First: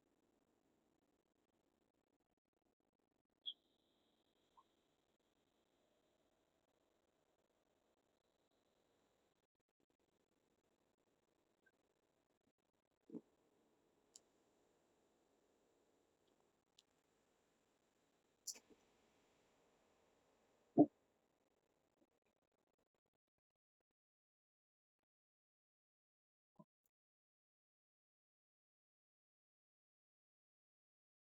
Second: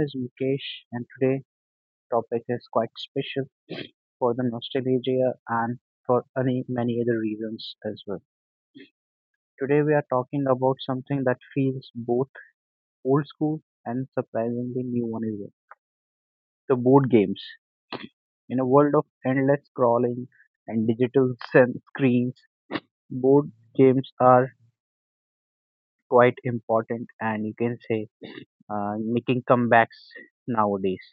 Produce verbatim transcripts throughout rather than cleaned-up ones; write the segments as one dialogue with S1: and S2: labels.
S1: is Mukesh and today topic is quite special for the nostalgia and for any many other reasons as well. Today we are talking about something that feels both old school and surprisingly new one as well. The board games. In a world of endless scrolling and digital sen- screens, board games are quite important and you can say uh, making comebacks nowadays.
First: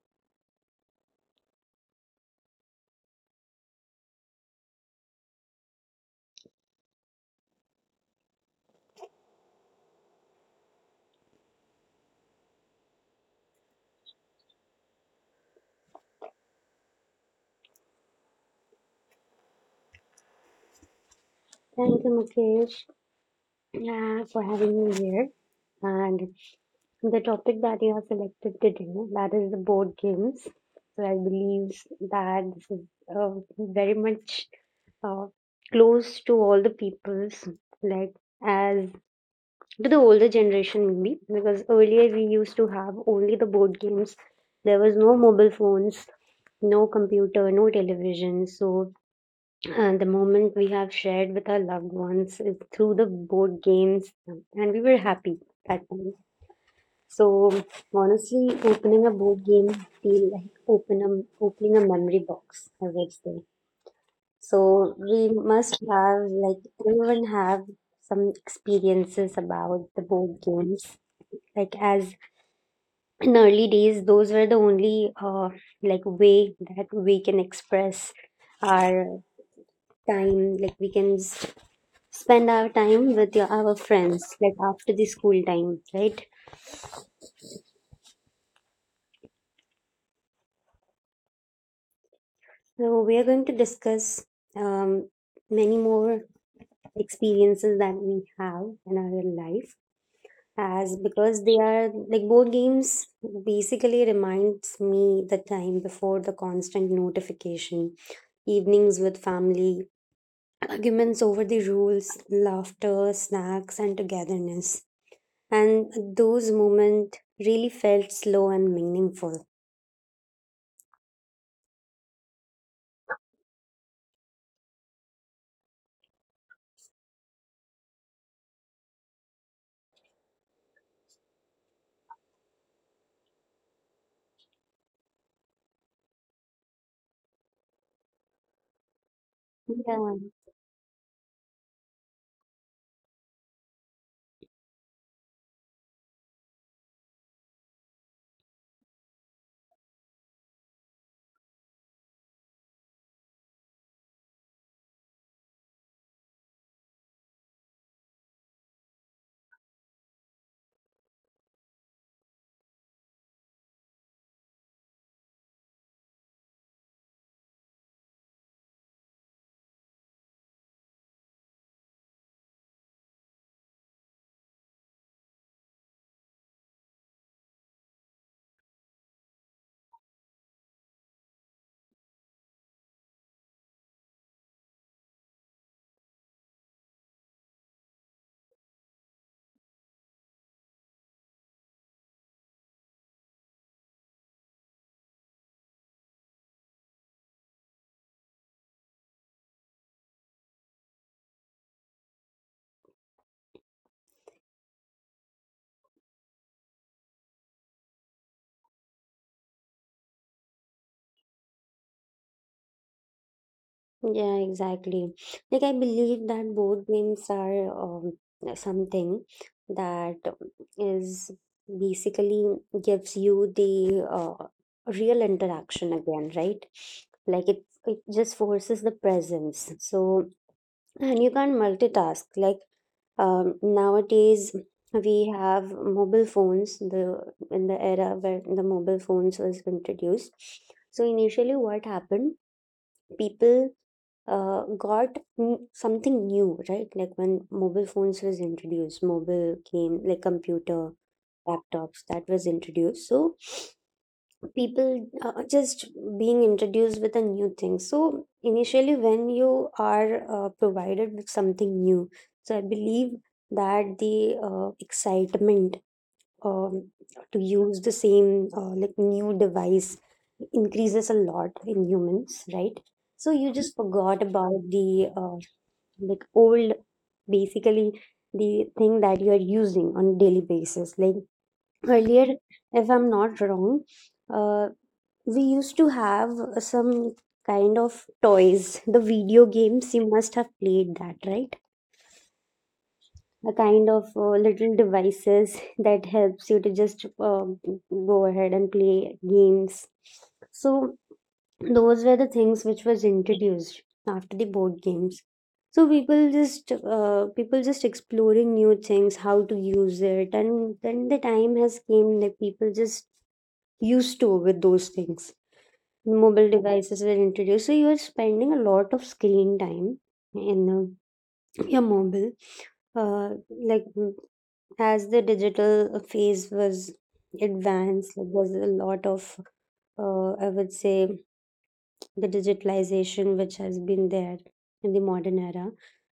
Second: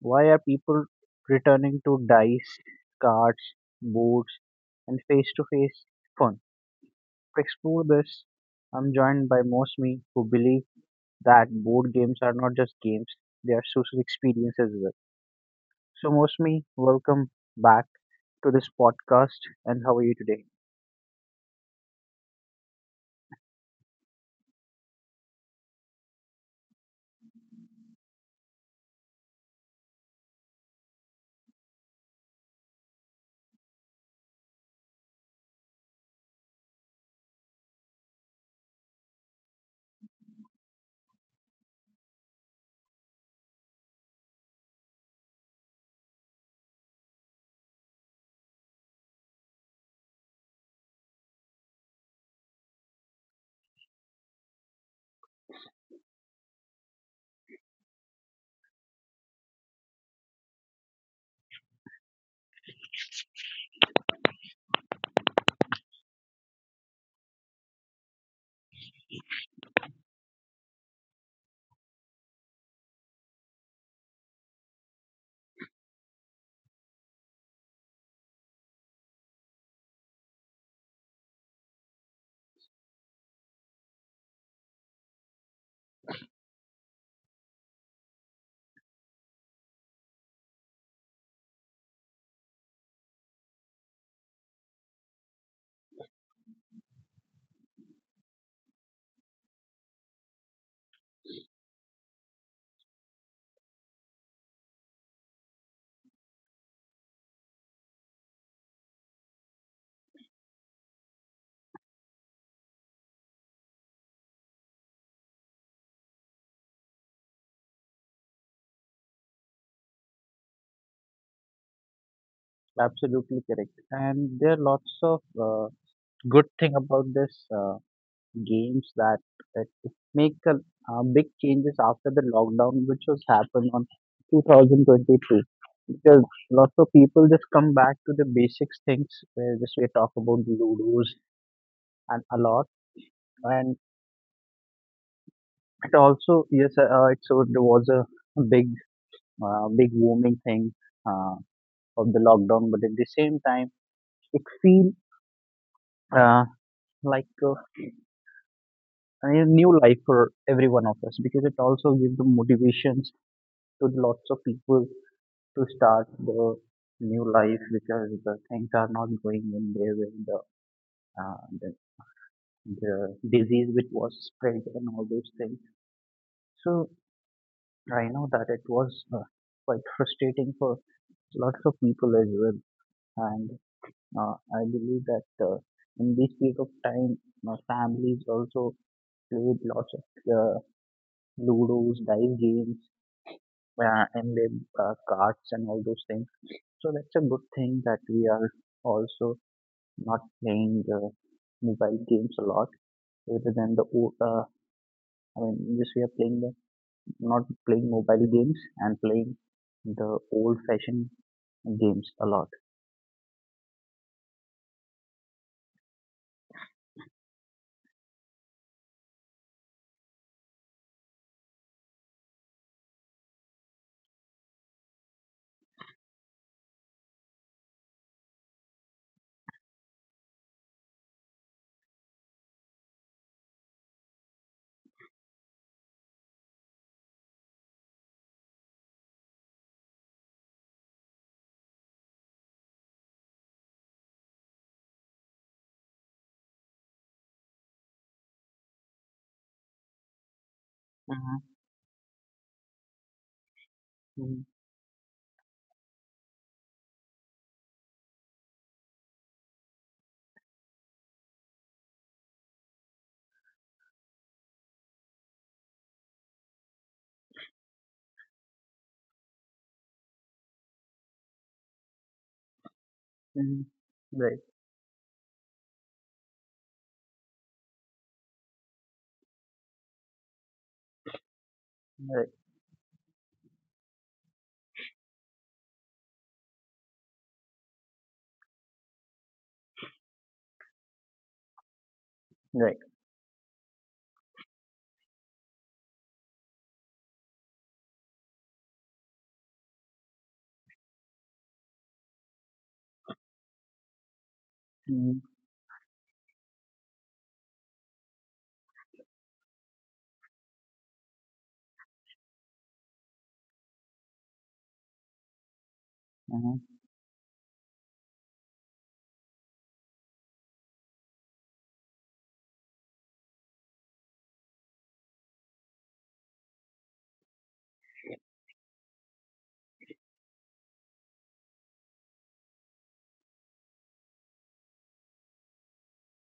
S1: Why are people returning to dice, cards, boards, and face to face fun? To explore this, I'm joined by most me who believe that board games are not just games, they are social experiences as well. So, most me, welcome back to this podcast. And how are you today?
S2: Thank you, Mukesh, uh, for having me here. And the topic that you have selected today, that is the board games. So I believe that this is uh, very much uh, close to all the peoples, like as to the older generation maybe, because earlier we used to have only the board games. There was no mobile phones, no computer, no television. So uh, the moment we have shared with our loved ones is through the board games, um, and we were happy that time. So honestly, opening a board game feel like open a, opening a memory box, I would say. So we must have like everyone have some experiences about the board games. Like as in early days, those were the only uh, like way that we can express our time. Like we can spend our time with your, our friends, like after the school time, right? So we are going to discuss um, many more experiences that we have in our life, as because they are like board games. Basically, reminds me the time before the constant notification, evenings with family, arguments over the rules, laughter, snacks, and togetherness. And those moments really felt slow and meaningful.
S1: Absolutely correct. And there are lots of uh, good thing about this. Uh, games that that make a, uh, big changes after the lockdown, which was happened on two thousand twenty-two. Because lots of people just come back to the basics things. Where just
S2: Yeah,
S1: we talk about ludos and a lot, and it also yes, uh, it so there was a big, uh, big booming thing uh, of the lockdown. But at the same time, it feel uh, like uh, a new life for every one of us because it also gives the motivations to the lots of people to start the new life because the things are not going in their way. The, uh, the the disease which was spread and all those things. So I know that it was uh, quite frustrating for lots of people as well. And uh, I believe that uh, in this period of time, my families also played lots of uh, ludos, dice games, uh, and then uh, cards and all those things. So that's a good thing that we are also not playing uh, mobile games a lot rather than the o- uh, I mean just we are playing the not playing mobile games and playing the old fashioned games a lot.
S2: yeah, exactly. Like I believe that board games are um, something that is basically gives you the uh, real interaction again, right? Like it it just forces the presence. So and you can't multitask. Like um, nowadays we have mobile phones. The in the era where the mobile phones was introduced. So initially, what happened? People uh, got n- something new, right? Like when mobile phones was introduced, mobile came like computer,
S1: Mhm.
S2: laptops that was introduced. So
S1: Mhm.
S2: people uh, just being introduced with a new thing. So initially, when you are uh, provided with something new, so I believe that the uh, excitement um, to use the same uh, like new device increases a lot in humans, right? So
S1: Mhm.
S2: you just
S1: Right,
S2: forgot about the uh, like old basically the thing that you are using on a daily basis, like
S1: right,
S2: earlier, if I'm not wrong, uh, we used to have some kind of toys, the video games you must have played, that right,
S1: right.
S2: a kind of uh, little devices that helps you to just um, go ahead and play games. So those were the things which was introduced after the board
S1: Mhm,
S2: games. So people just uh, people just exploring new things, how to use it, and then the time has came that people just used to with those things. Mobile
S1: mhm,
S2: devices were introduced, so you are spending a lot of screen time in uh, your mobile, uh, like mm, as the digital phase was advanced. Like, there's a lot of, uh, I would say, the digitalization which has been there in the modern era.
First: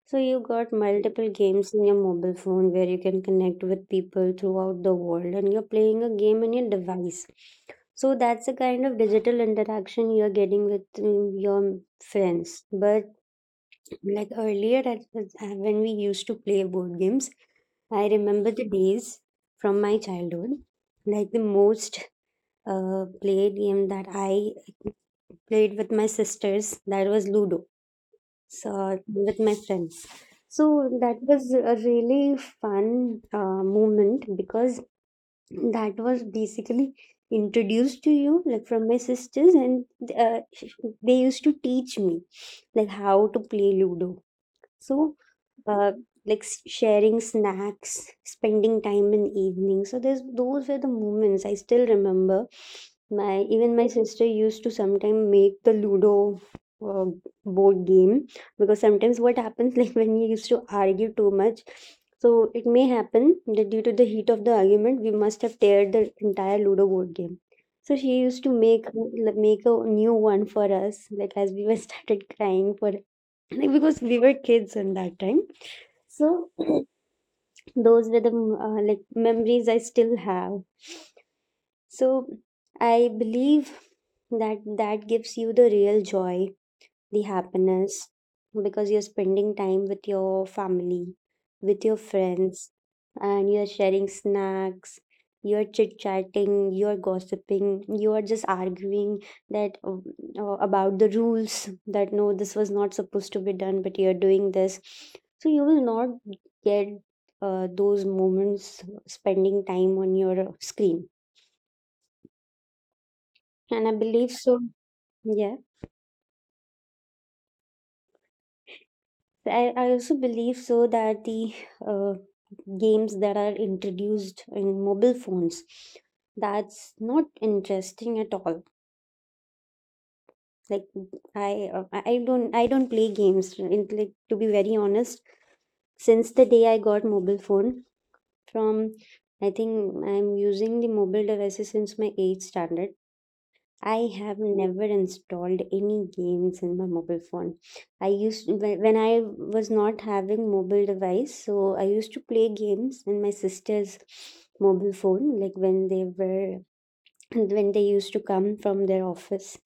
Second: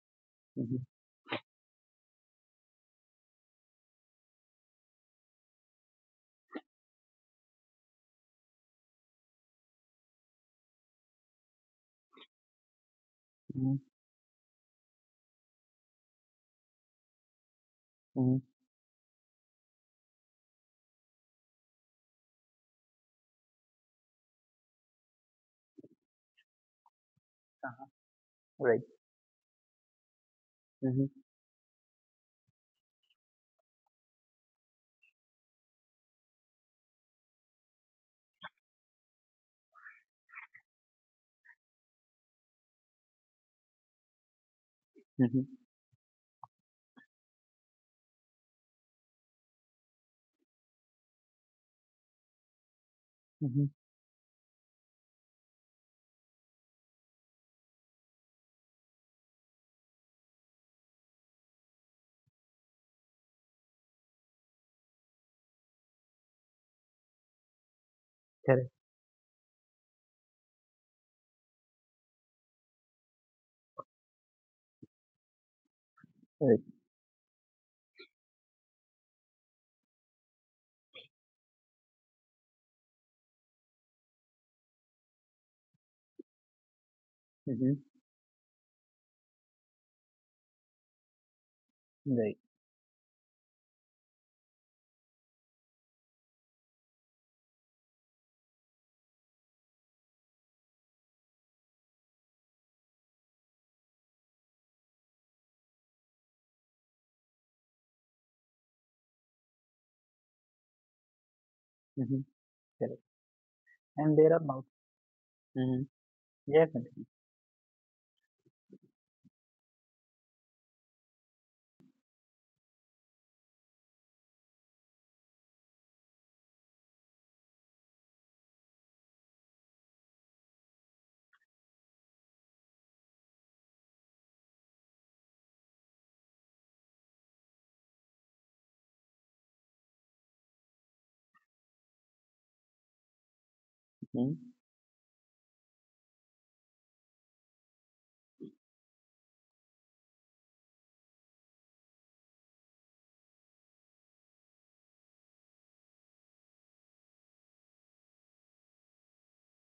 S2: So you got
S1: mhm,
S2: multiple games in your mobile phone where you can connect with people throughout the world and you're playing a game on your device. So that's the kind of digital interaction you're getting with mm, your friends. But
S1: mhm,
S2: like earlier, at- at- when we used to play board games, I
S1: mhm.
S2: remember the days from my childhood. Like the most uh, played game that I played with my sisters, that was Ludo,
S1: Uh-huh.
S2: so
S1: Right.
S2: with my friends. So
S1: Mhm,
S2: that was a really fun uh, moment because that was basically introduced to you like from my sisters, and uh, they used to teach me like how to play ludo. So,
S1: mhm,
S2: uh, like s- sharing snacks, spending time in evening. So there's those were the moments I still remember. My
S1: mhm.
S2: even my sister used to sometimes make the Ludo uh, board game because sometimes what happens like when we used to argue too much. So it may happen that due to the heat of the argument, we must have teared the entire Ludo board game. So she used to
S1: Correct.
S2: make like, make a new one for us, like as we were started crying for like, because we were kids in that time. So
S1: Right.
S2: those were the mm, uh, like memories I still have. So I believe that that gives you the real joy, the
S1: Mhm.
S2: happiness, because you're spending time with your family, with your
S1: Right.
S2: friends, and you're sharing snacks, you're chit chatting, you're gossiping, you're just arguing that uh, uh, about the rules that no, this was not supposed to be done, but you're doing this. So you will not get uh, those moments spending time on your uh, screen.
S1: Mhm. Correct.
S2: And I
S1: And there
S2: believe
S1: are mul-.
S2: so. Yeah.
S1: Mhm. Yeah, continue.
S2: I, I also believe so that the uh, games that are introduced in mobile phones, that's not interesting at all. Like I uh, I I don't, I don't play games. In, like, to be very honest, since the day I got mobile phone, from I think I'm using the mobile devices since my eighth standard. I have
S1: Mhm,
S2: never installed any games in my mobile phone. I used when when I was not having mobile device, so I used to play games in my sister's mobile phone, like when they were when they used to come from their office.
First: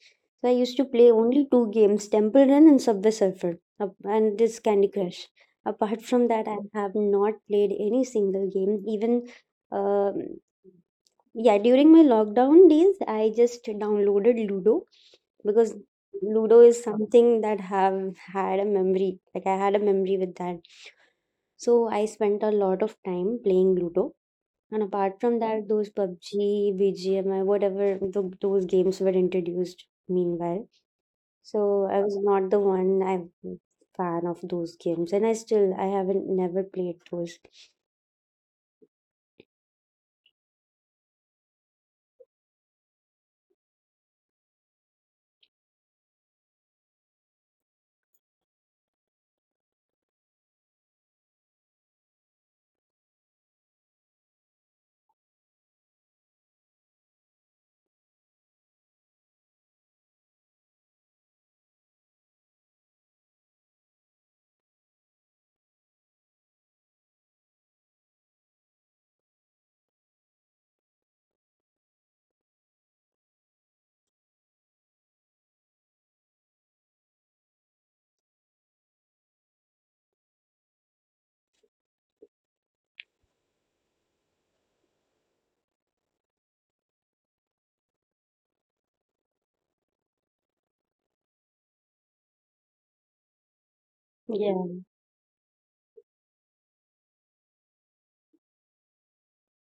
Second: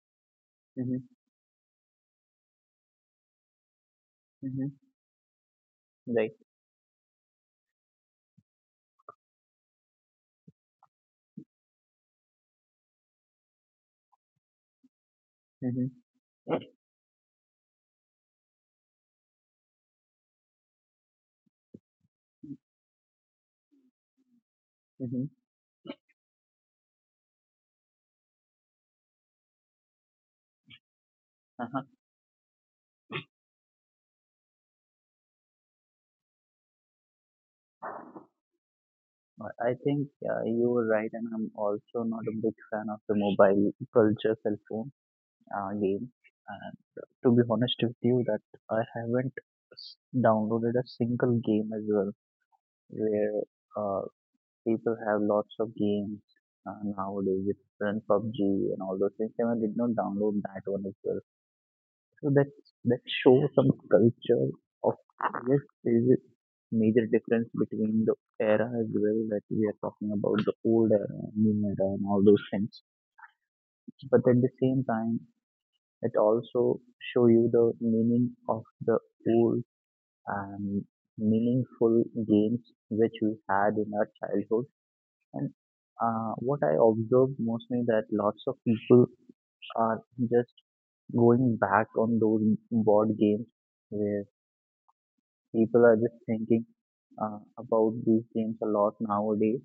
S2: So I used to
S1: mhm,
S2: play only two games, Temple Run and Subway Surfer, ap- and this
S1: mhm.
S2: Candy Crush. Apart from
S1: Right.
S2: that, I have not played any single game, even. Um, yeah, during my lockdown days, I just downloaded Ludo because
S1: Mm-hmm.
S2: Ludo is something that have had a memory. Like I had a memory with that. So I spent a lot of time playing Ludo. And apart
S1: Mm-hmm.
S2: from that, those pub g, B G M I, whatever th those games were introduced meanwhile. So
S1: Uh-huh.
S2: I was not the one I'm fan of those games. And I still, I haven't never played those.
S1: I I think uh, you were right, and I'm also not a big fan of the mobile culture cell phone uh, game. And to be honest with you, that I haven't s- downloaded a single game as well, where uh, people have lots of games uh, nowadays, different P U B G and all those things, and I did not download that one as well. So that that shows some culture of yes, there is a major difference between the era as well that we are talking about the old era, new era, and all those things. But at the same time, it also show you the meaning of the old and meaningful games which we had in our childhood. And uh, what I observed mostly that lots of people are just going back on those board games where
S2: Yeah.
S1: people are just thinking uh, about these games a lot nowadays.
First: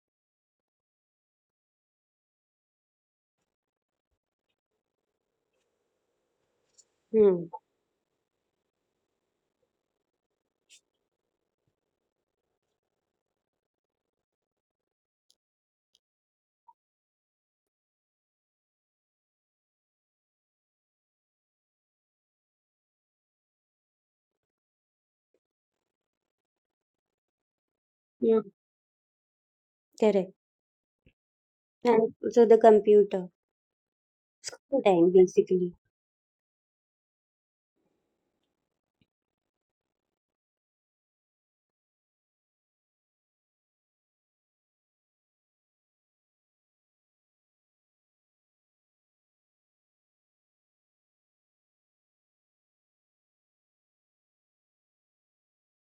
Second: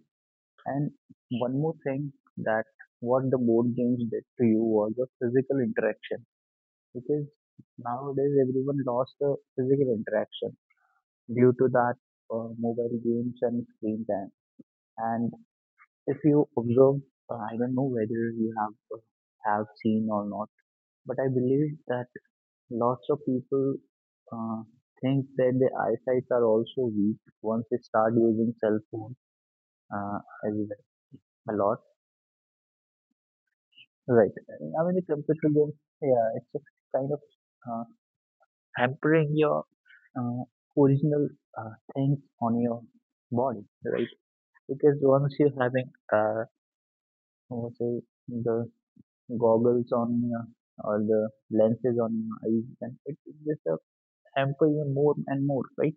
S1: And one more thing that what the board games did to you was a physical interaction because
S2: Hmm.
S1: nowadays everyone lost the physical interaction due to that uh, mobile games and screen time. And if you observe, uh, I don't know whether you have uh, have seen or not, but I believe that lots of people uh, think that their eyesight are also weak once they start
S2: Hmm.
S1: using cell phone uh,
S2: Correct.
S1: as well a lot.
S2: And so the computer.
S1: Right.
S2: School
S1: I mean, the
S2: time,
S1: computer game,
S2: basically.
S1: yeah, it's just kind of uh, hampering your uh, original uh, things on your body, right? Because once you're having, uh, what say, the goggles on your or the lenses on your eyes, then it it just uh, hamper you more and more, right?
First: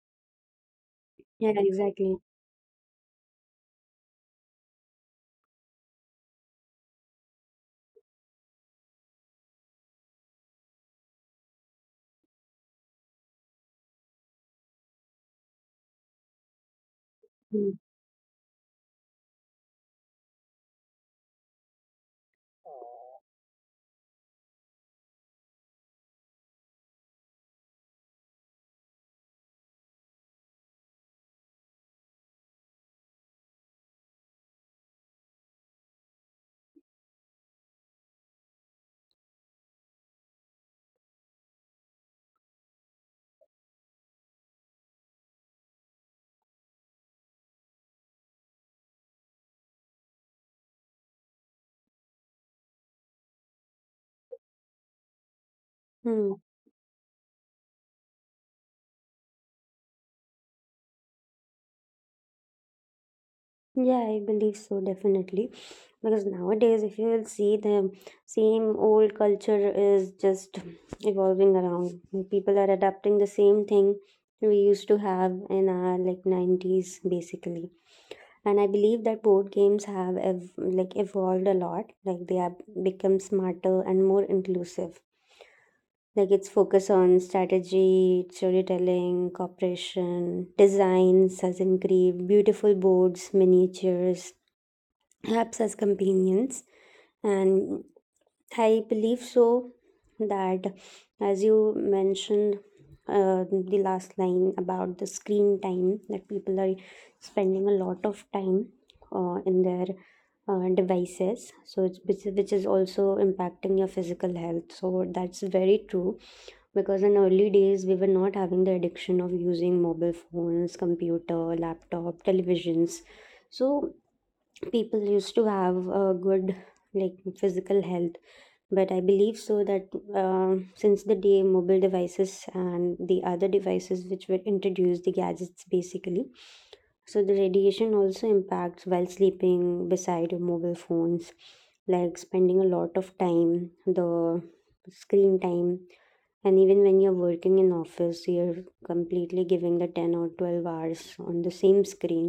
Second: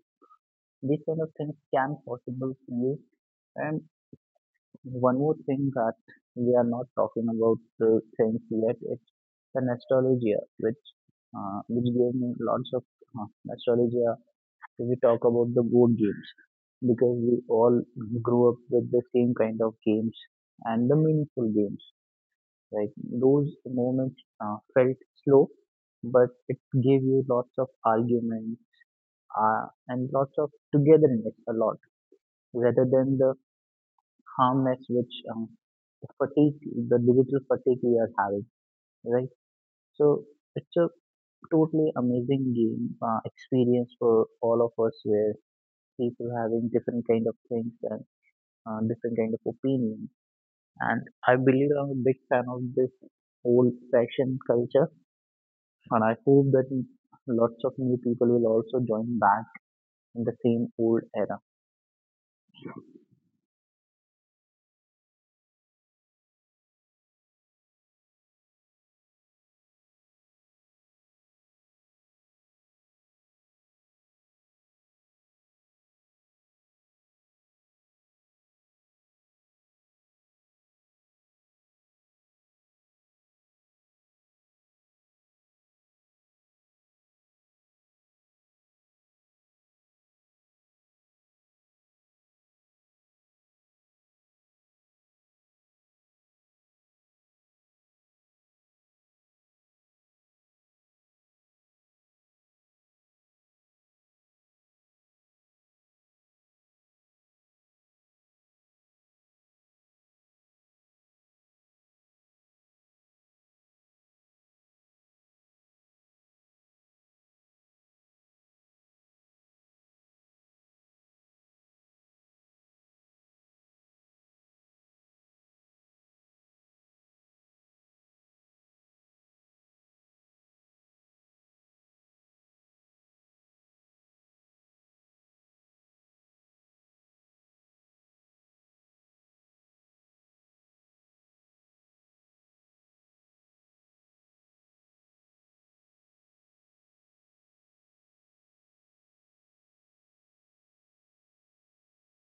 S1: These kind of
S2: Yeah,
S1: things can
S2: exactly.
S1: possible to you. And one more thing that we are not talking about the things yet, it's the nostalgia, which uh, which gave me lots of uh, nostalgia. If we talk about the board games, because we
S2: Hmm.
S1: all grew up with the same kind of games and the meaningful games. Like those moments uh, felt slow, but it gave you lots of arguments uh, and lots of togetherness a lot rather than the calmness which um, the fatigue, the digital fatigue we are having, right? So it's a totally amazing game uh, experience for all of us where people having different kind of things and uh, different kind of opinions. And I believe I'm a big fan of this old fashioned culture and I
S2: Hmm.
S1: hope that lots of new people will also join back in the same old era.
S2: Yeah, I believe so, definitely. Because nowadays, if you will see, the same old culture is just evolving around. People are adapting the same thing we used to have in our like nineties, basically. And I believe that board games have ev- like evolved a lot. Like they have become smarter and more inclusive. Like it's focus on strategy, storytelling, cooperation, designs as in create beautiful boards, miniatures, apps as companions. And I believe so that as you mentioned uh, the last line about the screen time, that people are spending a lot of time uh, in their uh, devices, so it's which, is- which is also impacting your physical health, so that's very true because in early days we were not having the addiction of using mobile phones, computer, laptop, televisions. So people used to have a good like physical health, but I believe so that uh, since the day mobile devices and the other devices which were introduced, the gadgets basically, so the radiation also impacts while sleeping beside your mobile phones, like spending a lot of time, the screen time, and even when you're working in office, you're completely giving the ten or twelve hours on the same screen,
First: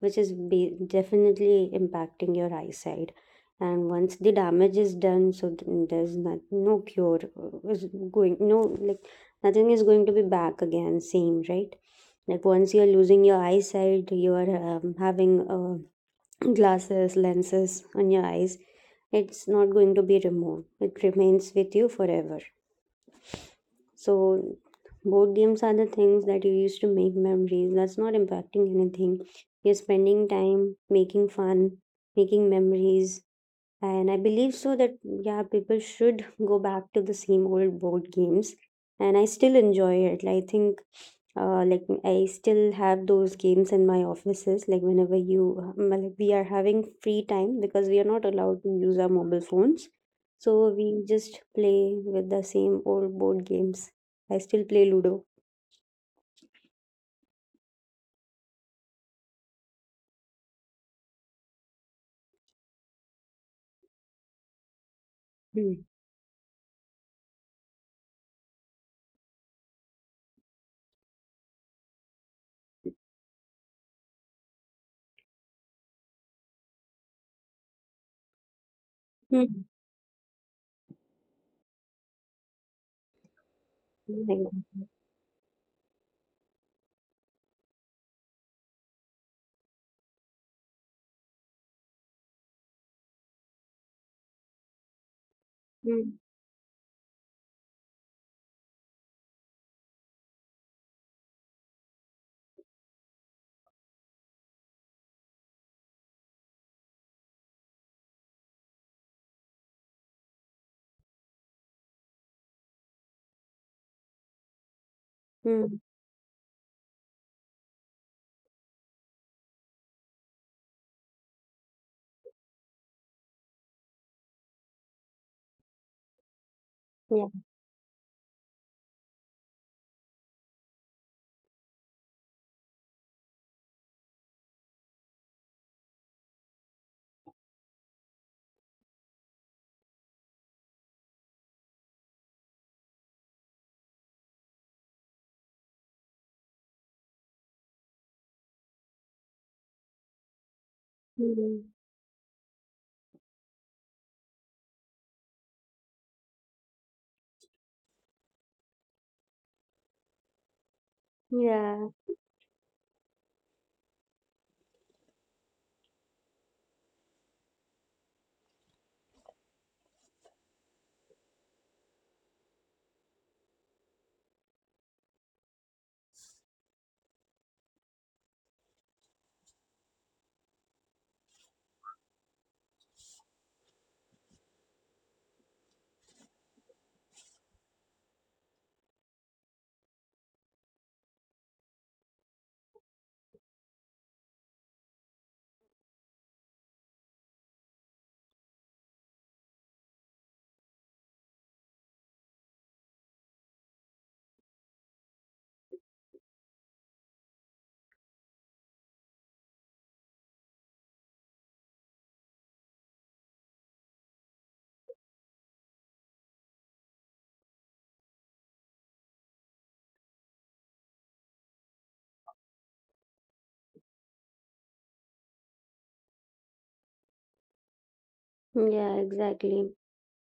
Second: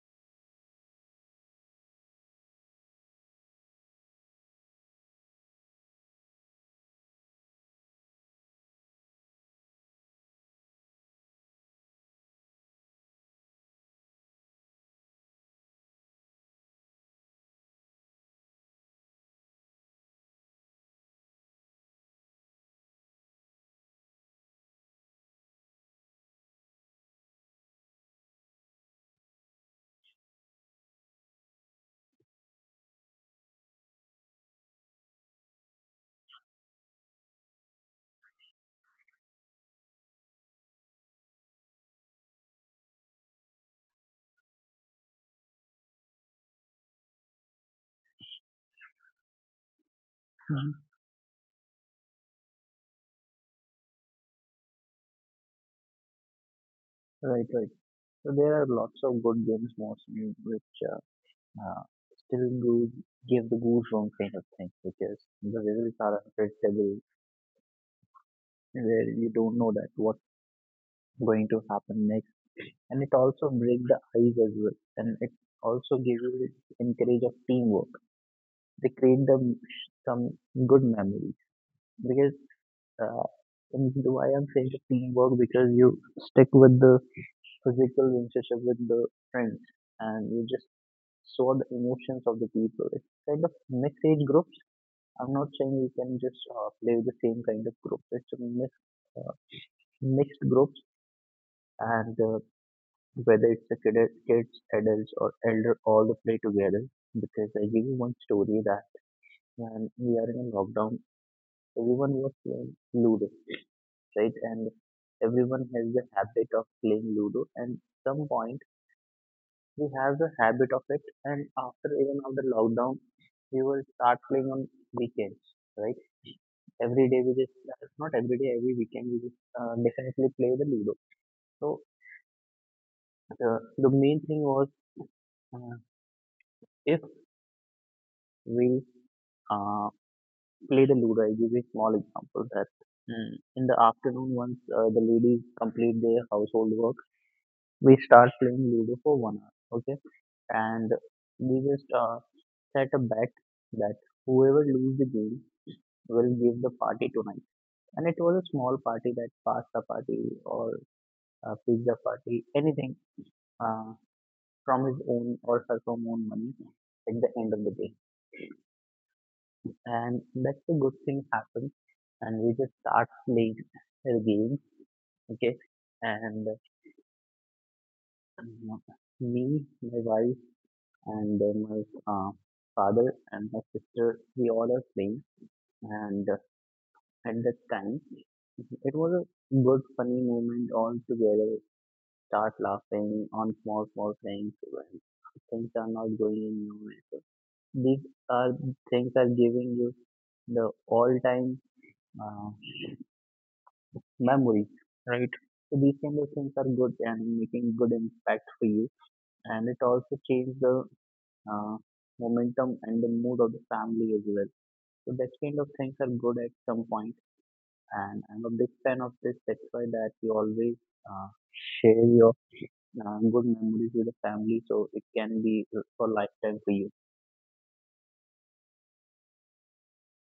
S2: which is be- definitely impacting your eyesight. And once the damage is done, so th- there's not, no cure uh, is going, no, like nothing is going to be back again same, right? Like once you're losing your eyesight, you're um, having uh, glasses, lenses on your eyes, it's not going to be removed, it remains with you forever. So board games are the things that you use to make memories. That's not impacting anything. You're spending time making fun, making memories, and I believe so that, yeah, people should go back to the same old board games. And I still enjoy it. I think, uh, like, I still have those games in my offices. Like, whenever you, um, like, we are having free time because we are not allowed to use our mobile phones. So we just play with the same old board games. I still play Ludo.
S1: Right, right. So there are lots of good games mostly which uh, uh, still go give the goosebump kind of thing because the
S2: Hmm.
S1: results are unpredictable where you don't know that what's going to happen next, and it also break the ice as well, and it also gives you this encourage of teamwork. They create them
S2: Hmm.
S1: some good memories because uh, and why I'm saying
S2: Hmm.
S1: the teamwork because you stick with the physical relationship with the friends and you just saw the emotions of the people. It's kind of mixed age group. I'm not saying you
S2: Hmm.
S1: can just uh, play with the same kind of groups. It's a mix, uh, mixed groups, and uh, whether it's a kid, kids, adults, or elder, all the play together. Because I give you one story that when we are in a lockdown, everyone was playing Ludo, right? And everyone
S2: Hmm.
S1: has the habit of playing Ludo, and some point we have the habit of it. And after even after lockdown, we will start playing on weekends, right? Every day
S2: Yeah.
S1: we just not every day every weekend we just uh, definitely play the ludo. So uh, the main thing was uh, if we uh, play the ludo, I give you a small example that mm, in the afternoon once uh, the ladies complete their household work, we start playing ludo for one hour, okay? And we
S2: Hmm.
S1: just uh, set a bet that whoever lose the game will give the party tonight. And it was a small party, that pasta party or uh,
S2: Yeah.
S1: pizza party, anything, uh, from his own or her from own money at the end of the day. And that's a good thing happens. And we just start playing the game, okay? And um, me, my wife, and then my uh, father and my sister, we all are playing. And uh, at that time, it was a good, funny moment all together. Start laughing on small, small things when things are not going in your way. These are things are giving you the all-time uh, memory, right? So these kind of things are good and making good impact for you, and it also changes the uh, momentum and the mood of the family as well. So that kind of things are good at some point, and I'm a big fan of this. That's why that you always uh, share your uh, good memories with the family, so it can be for lifetime for you.
S2: Yeah, exactly.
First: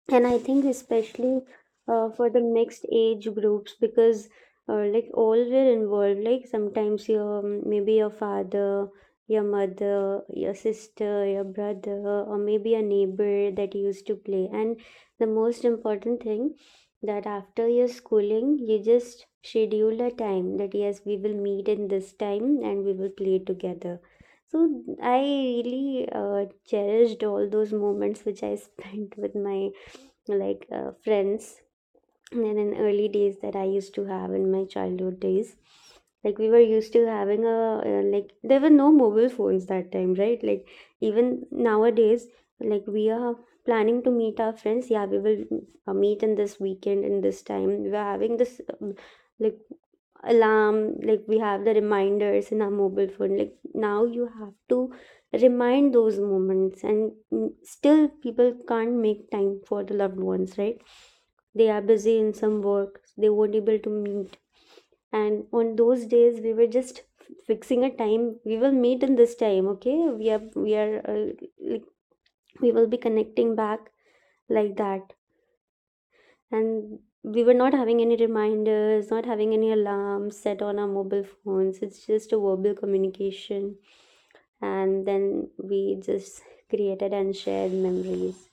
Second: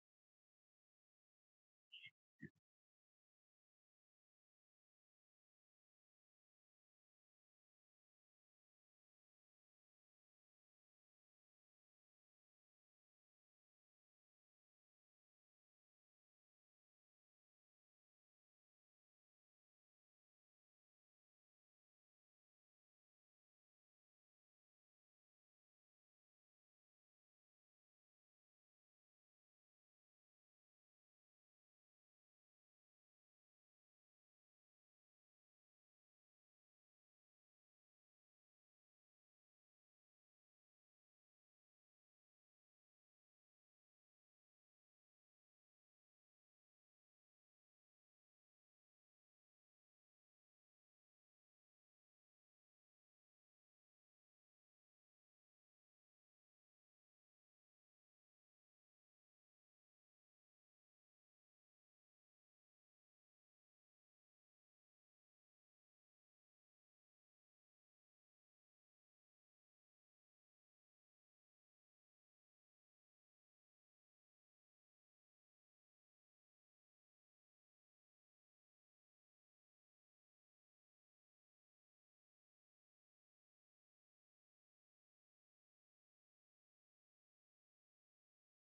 S2: And I think especially uh, for the mixed age groups, because uh, like all were involved, like sometimes your um, maybe your father, your mother, your sister, your brother, or maybe a neighbor that used to play. And the most important thing, that after your schooling, you just schedule a time that yes, we will meet in this time and we will play together. So I really uh, cherished all those moments which I spent with my like uh, friends and in early days that I used to have in my childhood days. Like we were used to having a uh, like there were no mobile phones that time, right? Like even nowadays, like we are planning to meet our friends. Yeah, we will uh, meet in this weekend in this time. We are having this um, like alarm. Like we have the reminders in our mobile phone. Like now you have to remind those moments, and mm, still people can't make time for the loved ones, right? They are busy in some work, they won't able to meet, and on those days we were just fixing a time. We will meet in this time. Okay, we are we are uh, like we will be connecting back, like that. And we were not having any reminders, not having any alarms set on our mobile phones. It's just a verbal communication, and then we just created and shared memories.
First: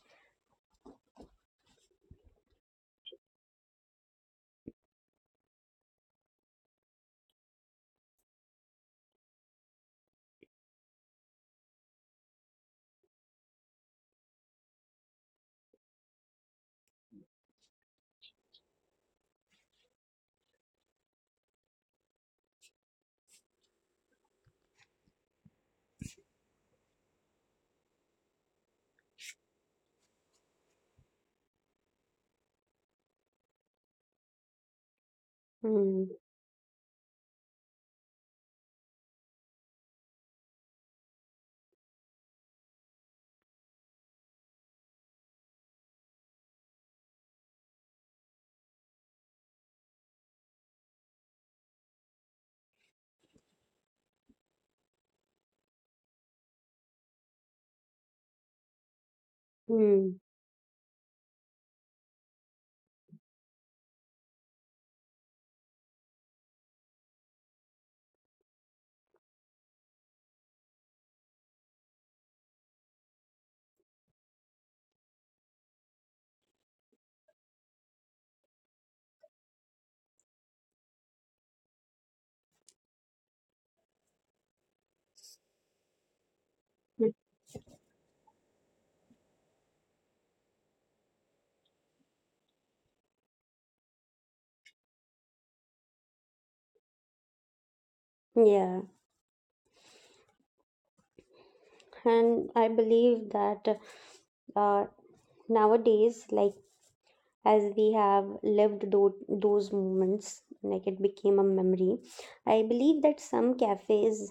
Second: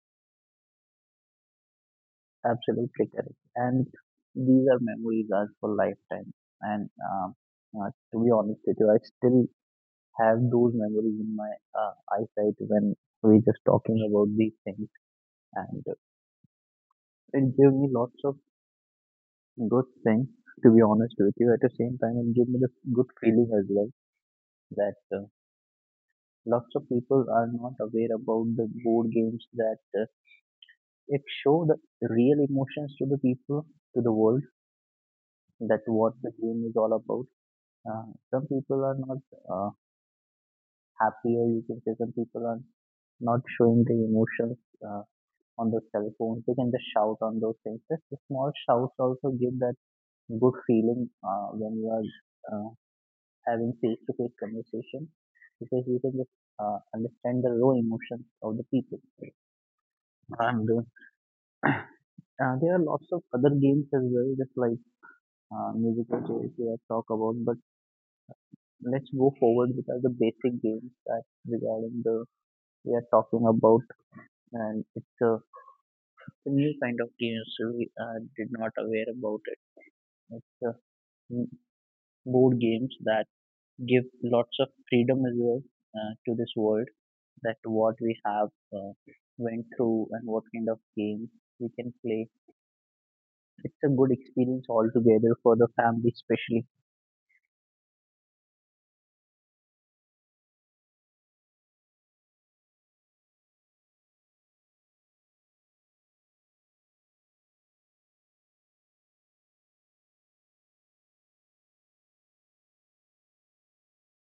S1: Absolutely correct. And these are memories as for lifetime. And uh, uh, to be honest with you, I still have those memories in my uh, eyesight when we're just talking about these things. And it gave me lots of good things, to be honest with you. At the same time, it gave me the good feeling as well that uh, lots of people are not aware about the board games, that uh, it show the real emotions to the people, to the world, that
S2: mm.
S1: what the game is all about. Uh, some people are not uh, happy, or you can say some people are not showing the emotions uh, on the cell phones. They can just shout on those things. Just the small shouts also give that good feeling uh, when you are uh, having face-to-face conversation because you can just uh, understand the raw emotions of the people.
S2: Mm.
S1: And uh, uh, there are lots of other games as well, just like uh, musical chairs we have talked about. But let's go forward with uh, the basic games that regarding the we are talking about, and it's a new kind of games we uh, did not aware about it. It's uh, m- board games that give lots of freedom as well uh, to this world, that what we have uh, went through and what kind of games we can play. It's a good experience altogether for the family, especially.
S2: Yeah, and I believe that uh, nowadays, like, as we have lived those, those moments, like it became a memory. I believe that some cafes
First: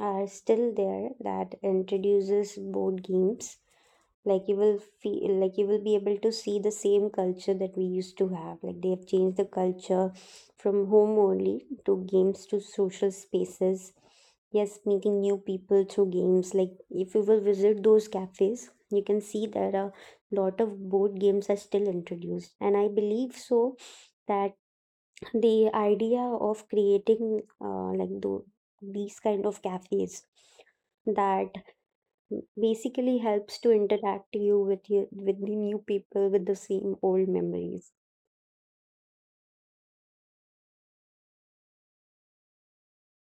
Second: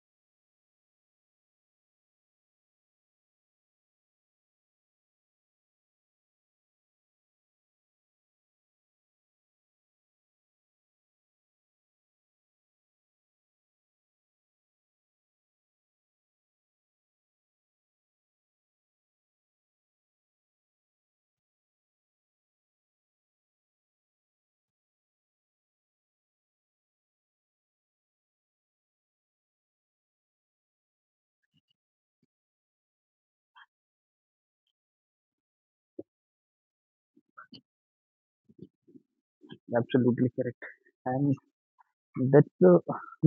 S2: are still there that introduces board games. Like, you will feel like you will be able to see the same culture that we used to have. Like, they have changed the culture from home only to games, to social spaces. Yes, meeting new people through games. Like, if you will visit those cafes, you can see there are lot of board games are still introduced. And I believe so that the idea of creating uh, like tho- these kind of cafes that basically helps to interact you with you with the new people with the same old memories.
S1: Absolutely correct. And that's a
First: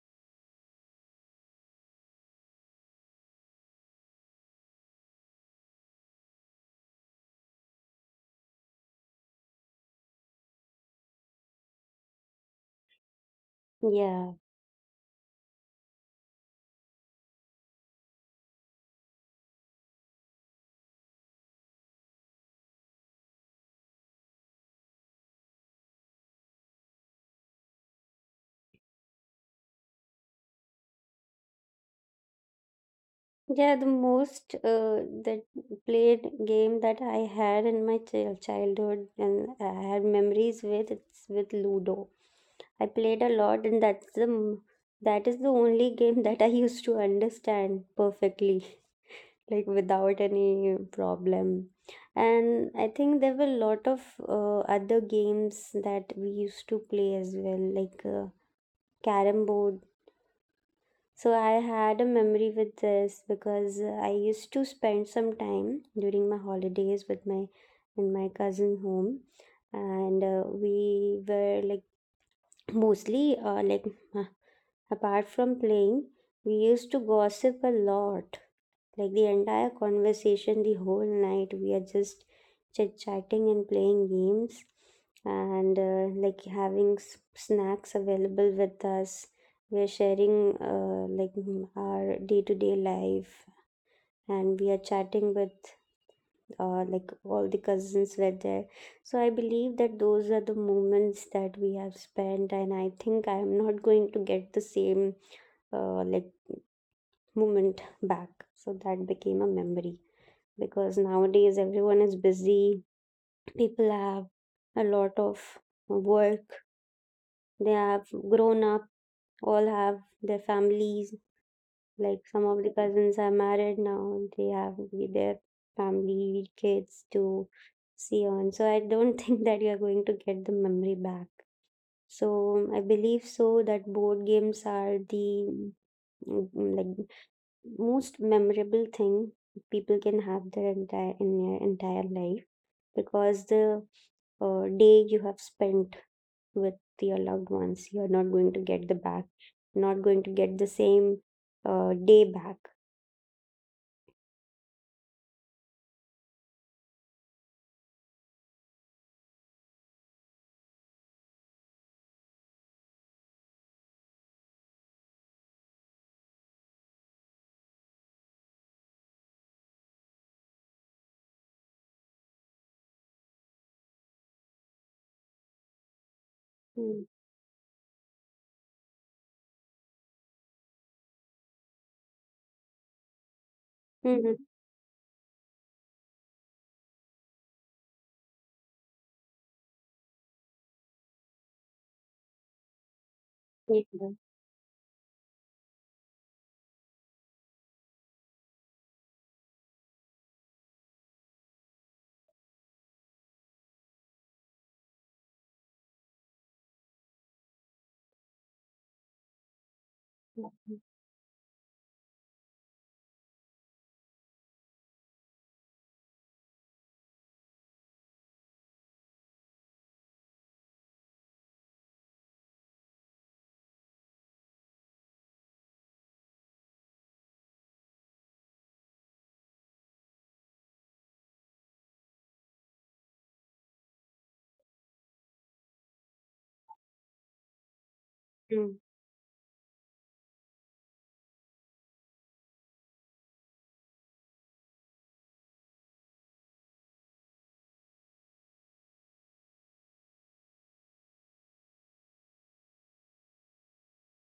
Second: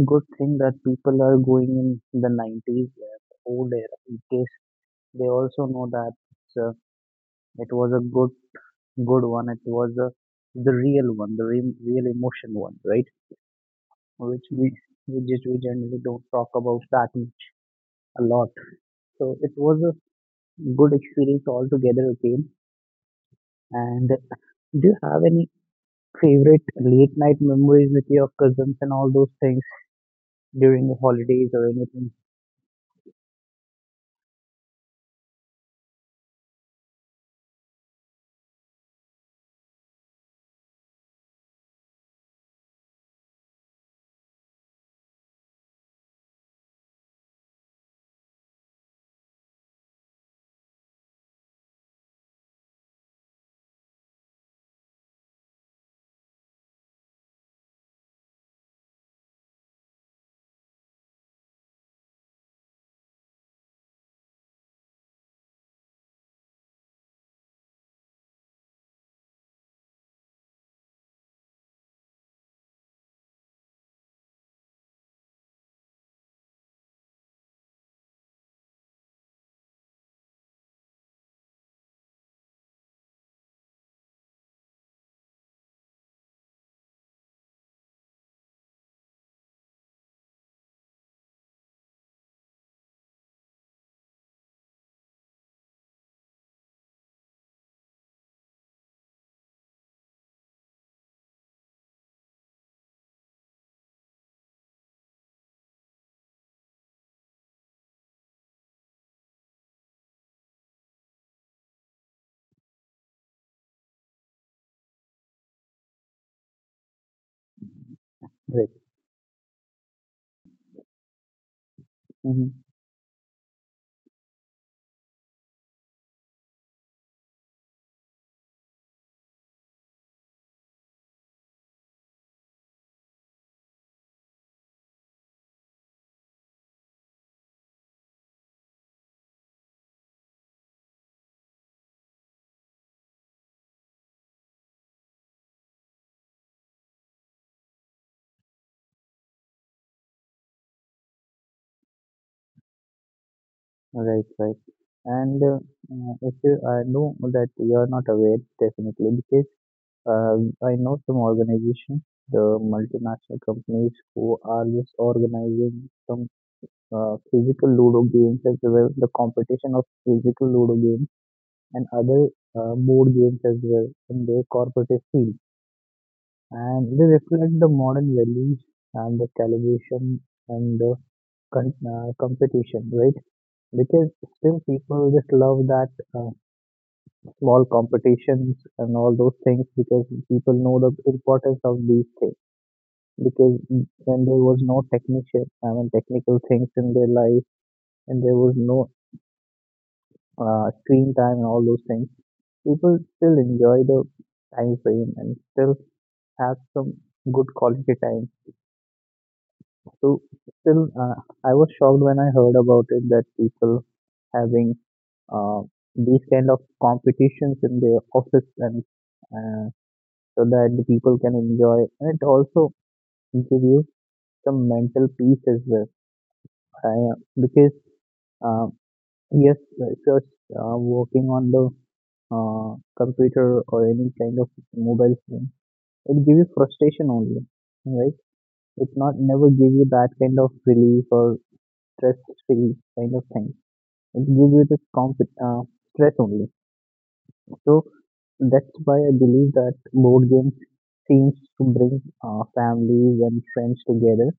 S1: good thing that people are going in the nineties, uh, old era, because they also know that it's a it was a good good one. It was uh, the real one, the real, real emotion one, right?
S2: Yeah.
S1: Which we we just we generally don't talk about that much a lot. So it was a good experience altogether again. And do you have any favorite late night memories with your cousins and all those things during the holidays or anything?
S2: Yeah, the most uh, that played game that I had in my chil- childhood and I had memories with, it's with Ludo. I played a lot, and that's the m- that is the only game that I used to understand perfectly, like without any problem. And I think there were a lot of uh, other games that we used to play as well, like uh, carrom board. So I had a memory with this because uh, I used to spend some time during my holidays with my, in my cousin home, and uh, we were like mostly uh, like apart from playing, we used to gossip a lot, like the entire conversation, the whole night, we are just chit chatting and playing games and uh, like having s- snacks available with us. We are sharing uh, like mm, our day to day life, and we are chatting with uh, like all the cousins were there. So I believe that those are the moments that we have spent, and I think I am not going to get the same uh, like moment back. So that became a memory, because nowadays everyone is busy. People have a lot of work. They have grown
S1: Right.
S2: up, all have their families. Like some
S1: Hmm.
S2: of the cousins are married now, they have their family, kids to see on. So I don't think that you are going to get the memory back. So I believe so that board games are the mm, like most memorable thing people can have their entire in their entire life, because the uh, day you have spent with your loved ones, you are not going to get the back, not going to get the same uh, day back.
S1: Right, right. And uh, uh, if you, I know that you are not aware, definitely, because Uh, I know some organizations, the multinational companies who are just organizing some uh, physical Ludo games as well, the competition of physical Ludo games and other uh, board games as well in their corporate field. And
S2: Mm.
S1: they reflect the modern values and the calibration and the con- uh, competition, right? Because
S2: Hmm.
S1: still people just love that uh, small competitions and all those things because people know the importance of these things because
S2: Yeah.
S1: when there was no technician, I mean technical things in their life, and there was no uh, screen time and all those things, people still enjoy the time frame and still have some good quality time. So still, uh, I was shocked when I heard about it that people having uh, these kind of competitions in their office and uh, so that the people can enjoy and it also gives you some mental peace as well I, uh, because uh, yes, if you're uh, working on the uh, computer or any kind of mobile phone, it give you frustration only, right?
S2: Mm.
S1: It not never give you that kind of relief or stress free kind of thing. It give you this comp uh, stress only. So that's why I believe that board games seems to bring uh, families and friends together.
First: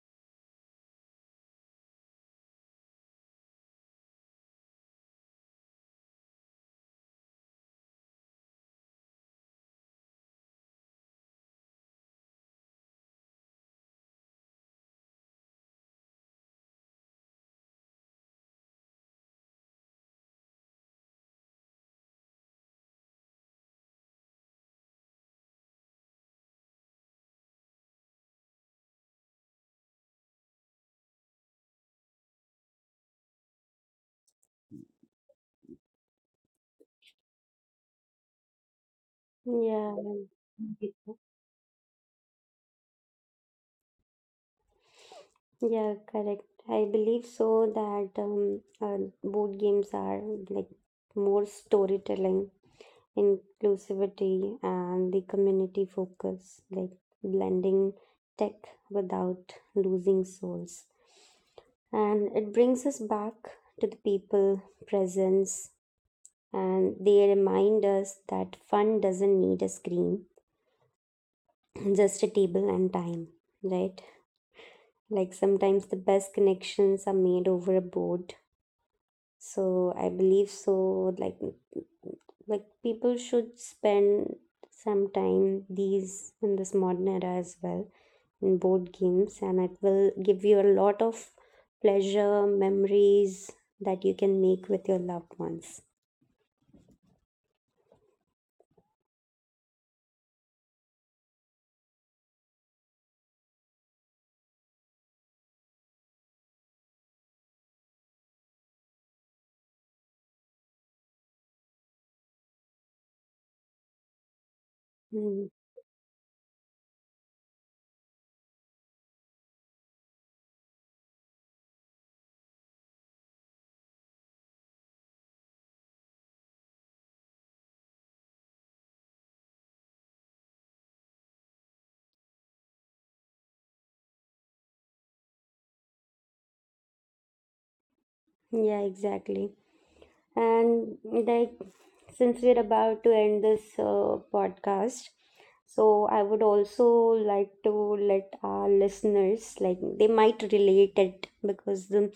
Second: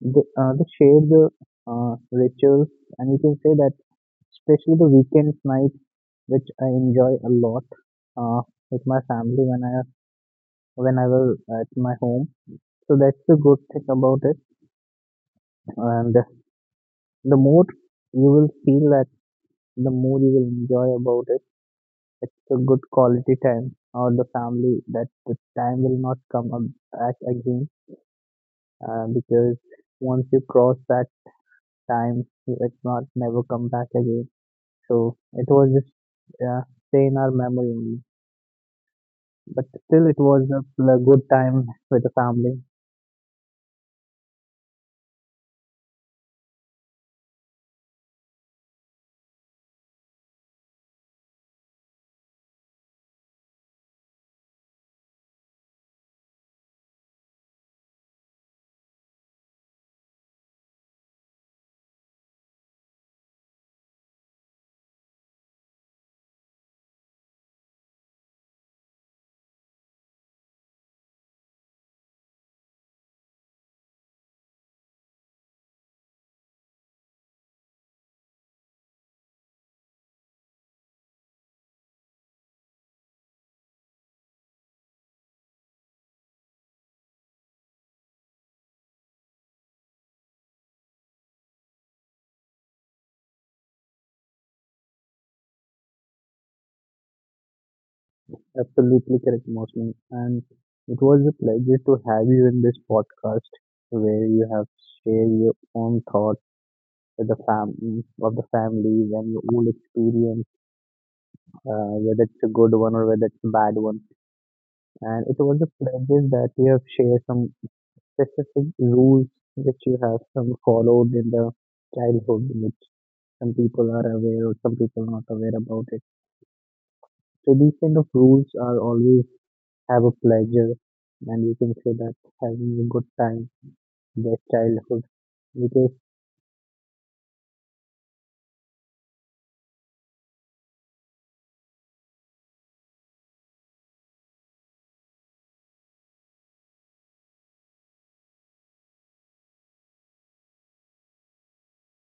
S1: They, uh, they share the uh, rituals, and you can say that especially the weekend night which I enjoy a lot uh, with my family when I when I will at my home. So that's the good thing about it. And the more you will feel that, the more you will enjoy about it. It's a good quality time or the family that the time will not come up back again uh, because once you cross that time, it's not never come back again. So it was just uh, stay in our memory only. But
S2: Yeah.
S1: still, it was a pl- good time with the family.
S2: Yeah, correct. I believe so that um, uh, board games are, like, more storytelling, inclusivity and the community focus, like blending tech without losing souls. And it brings us back to the people presence, and they remind us that fun doesn't need a screen, just a table and time, right? Like sometimes the best connections are made over a board. So I believe so, like like people should spend some time these in this modern era as well in board games, and it will give you a lot of pleasure memories that you can make with your loved ones.
S1: Absolutely correct, Mosman. And it was a pleasure to have you in this podcast where you have shared your own thoughts with the fam- of the families and your own experience, uh, whether it's a good one or whether it's a bad one. And it
S2: Mm,
S1: was a pleasure that you have shared some specific rules which you have some followed in the childhood, which some people are aware or some people are not aware about it. So these kind of rules are always have a pleasure and you can say that having a good time, their childhood, because
S2: yeah, exactly. And, like, since we're about to end this uh, podcast, so I would also like to let our listeners, like they might relate it, because the,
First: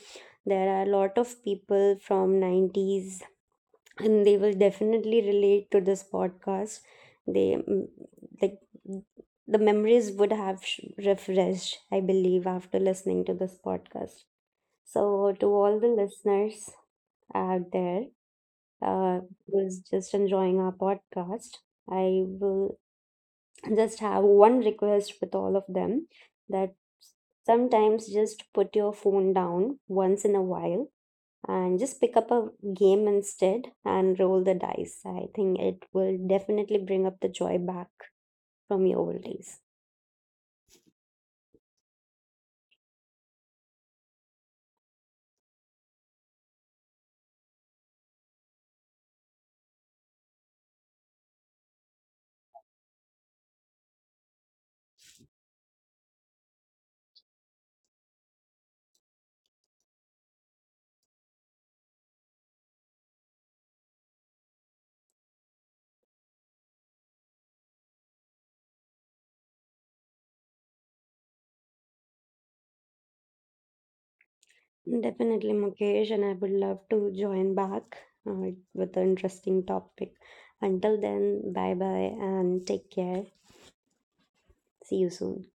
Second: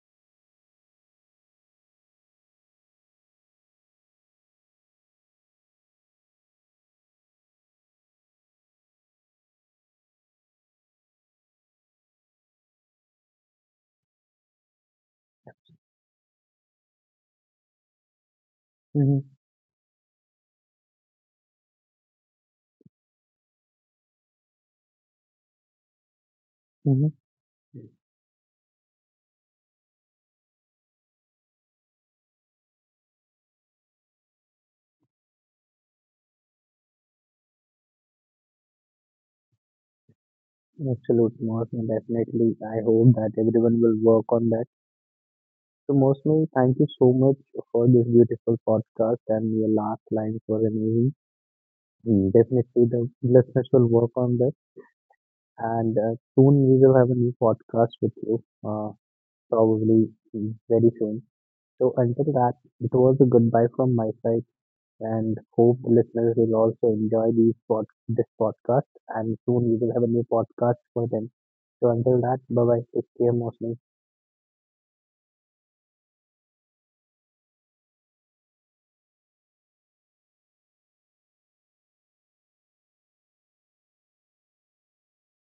S2: there are a lot of people from nineties and they will definitely relate to this podcast. They, mm, like the memories would have sh- refreshed, I believe, after listening to this podcast. So to all the listeners out there, uh,
S1: hmm.
S2: was just enjoying our podcast. I will just have one request with all of them, that
S1: Hmm.
S2: sometimes just put your phone down once in a while and just pick up a game instead and roll the dice. I think it will definitely bring up the joy back from your old days.
S1: Absolute, Mosme. Definitely. I hope that everyone will work on that. So, Mosme, thank you so much for this beautiful podcast and your last lines were amazing. Mm, Definitely, the listeners will work on this, and uh, soon we will have a new podcast with you, uh, probably mm, very soon. So, until that, it was a goodbye from my side. And hope listeners will also enjoy these pod- this podcast. And soon we will have a new podcast for them. So until that, bye bye. Take care, Mostly.
S2: Definitely, Mukesh, and I would love to join back uh, with an interesting topic. Until then, bye bye and take care. See you soon.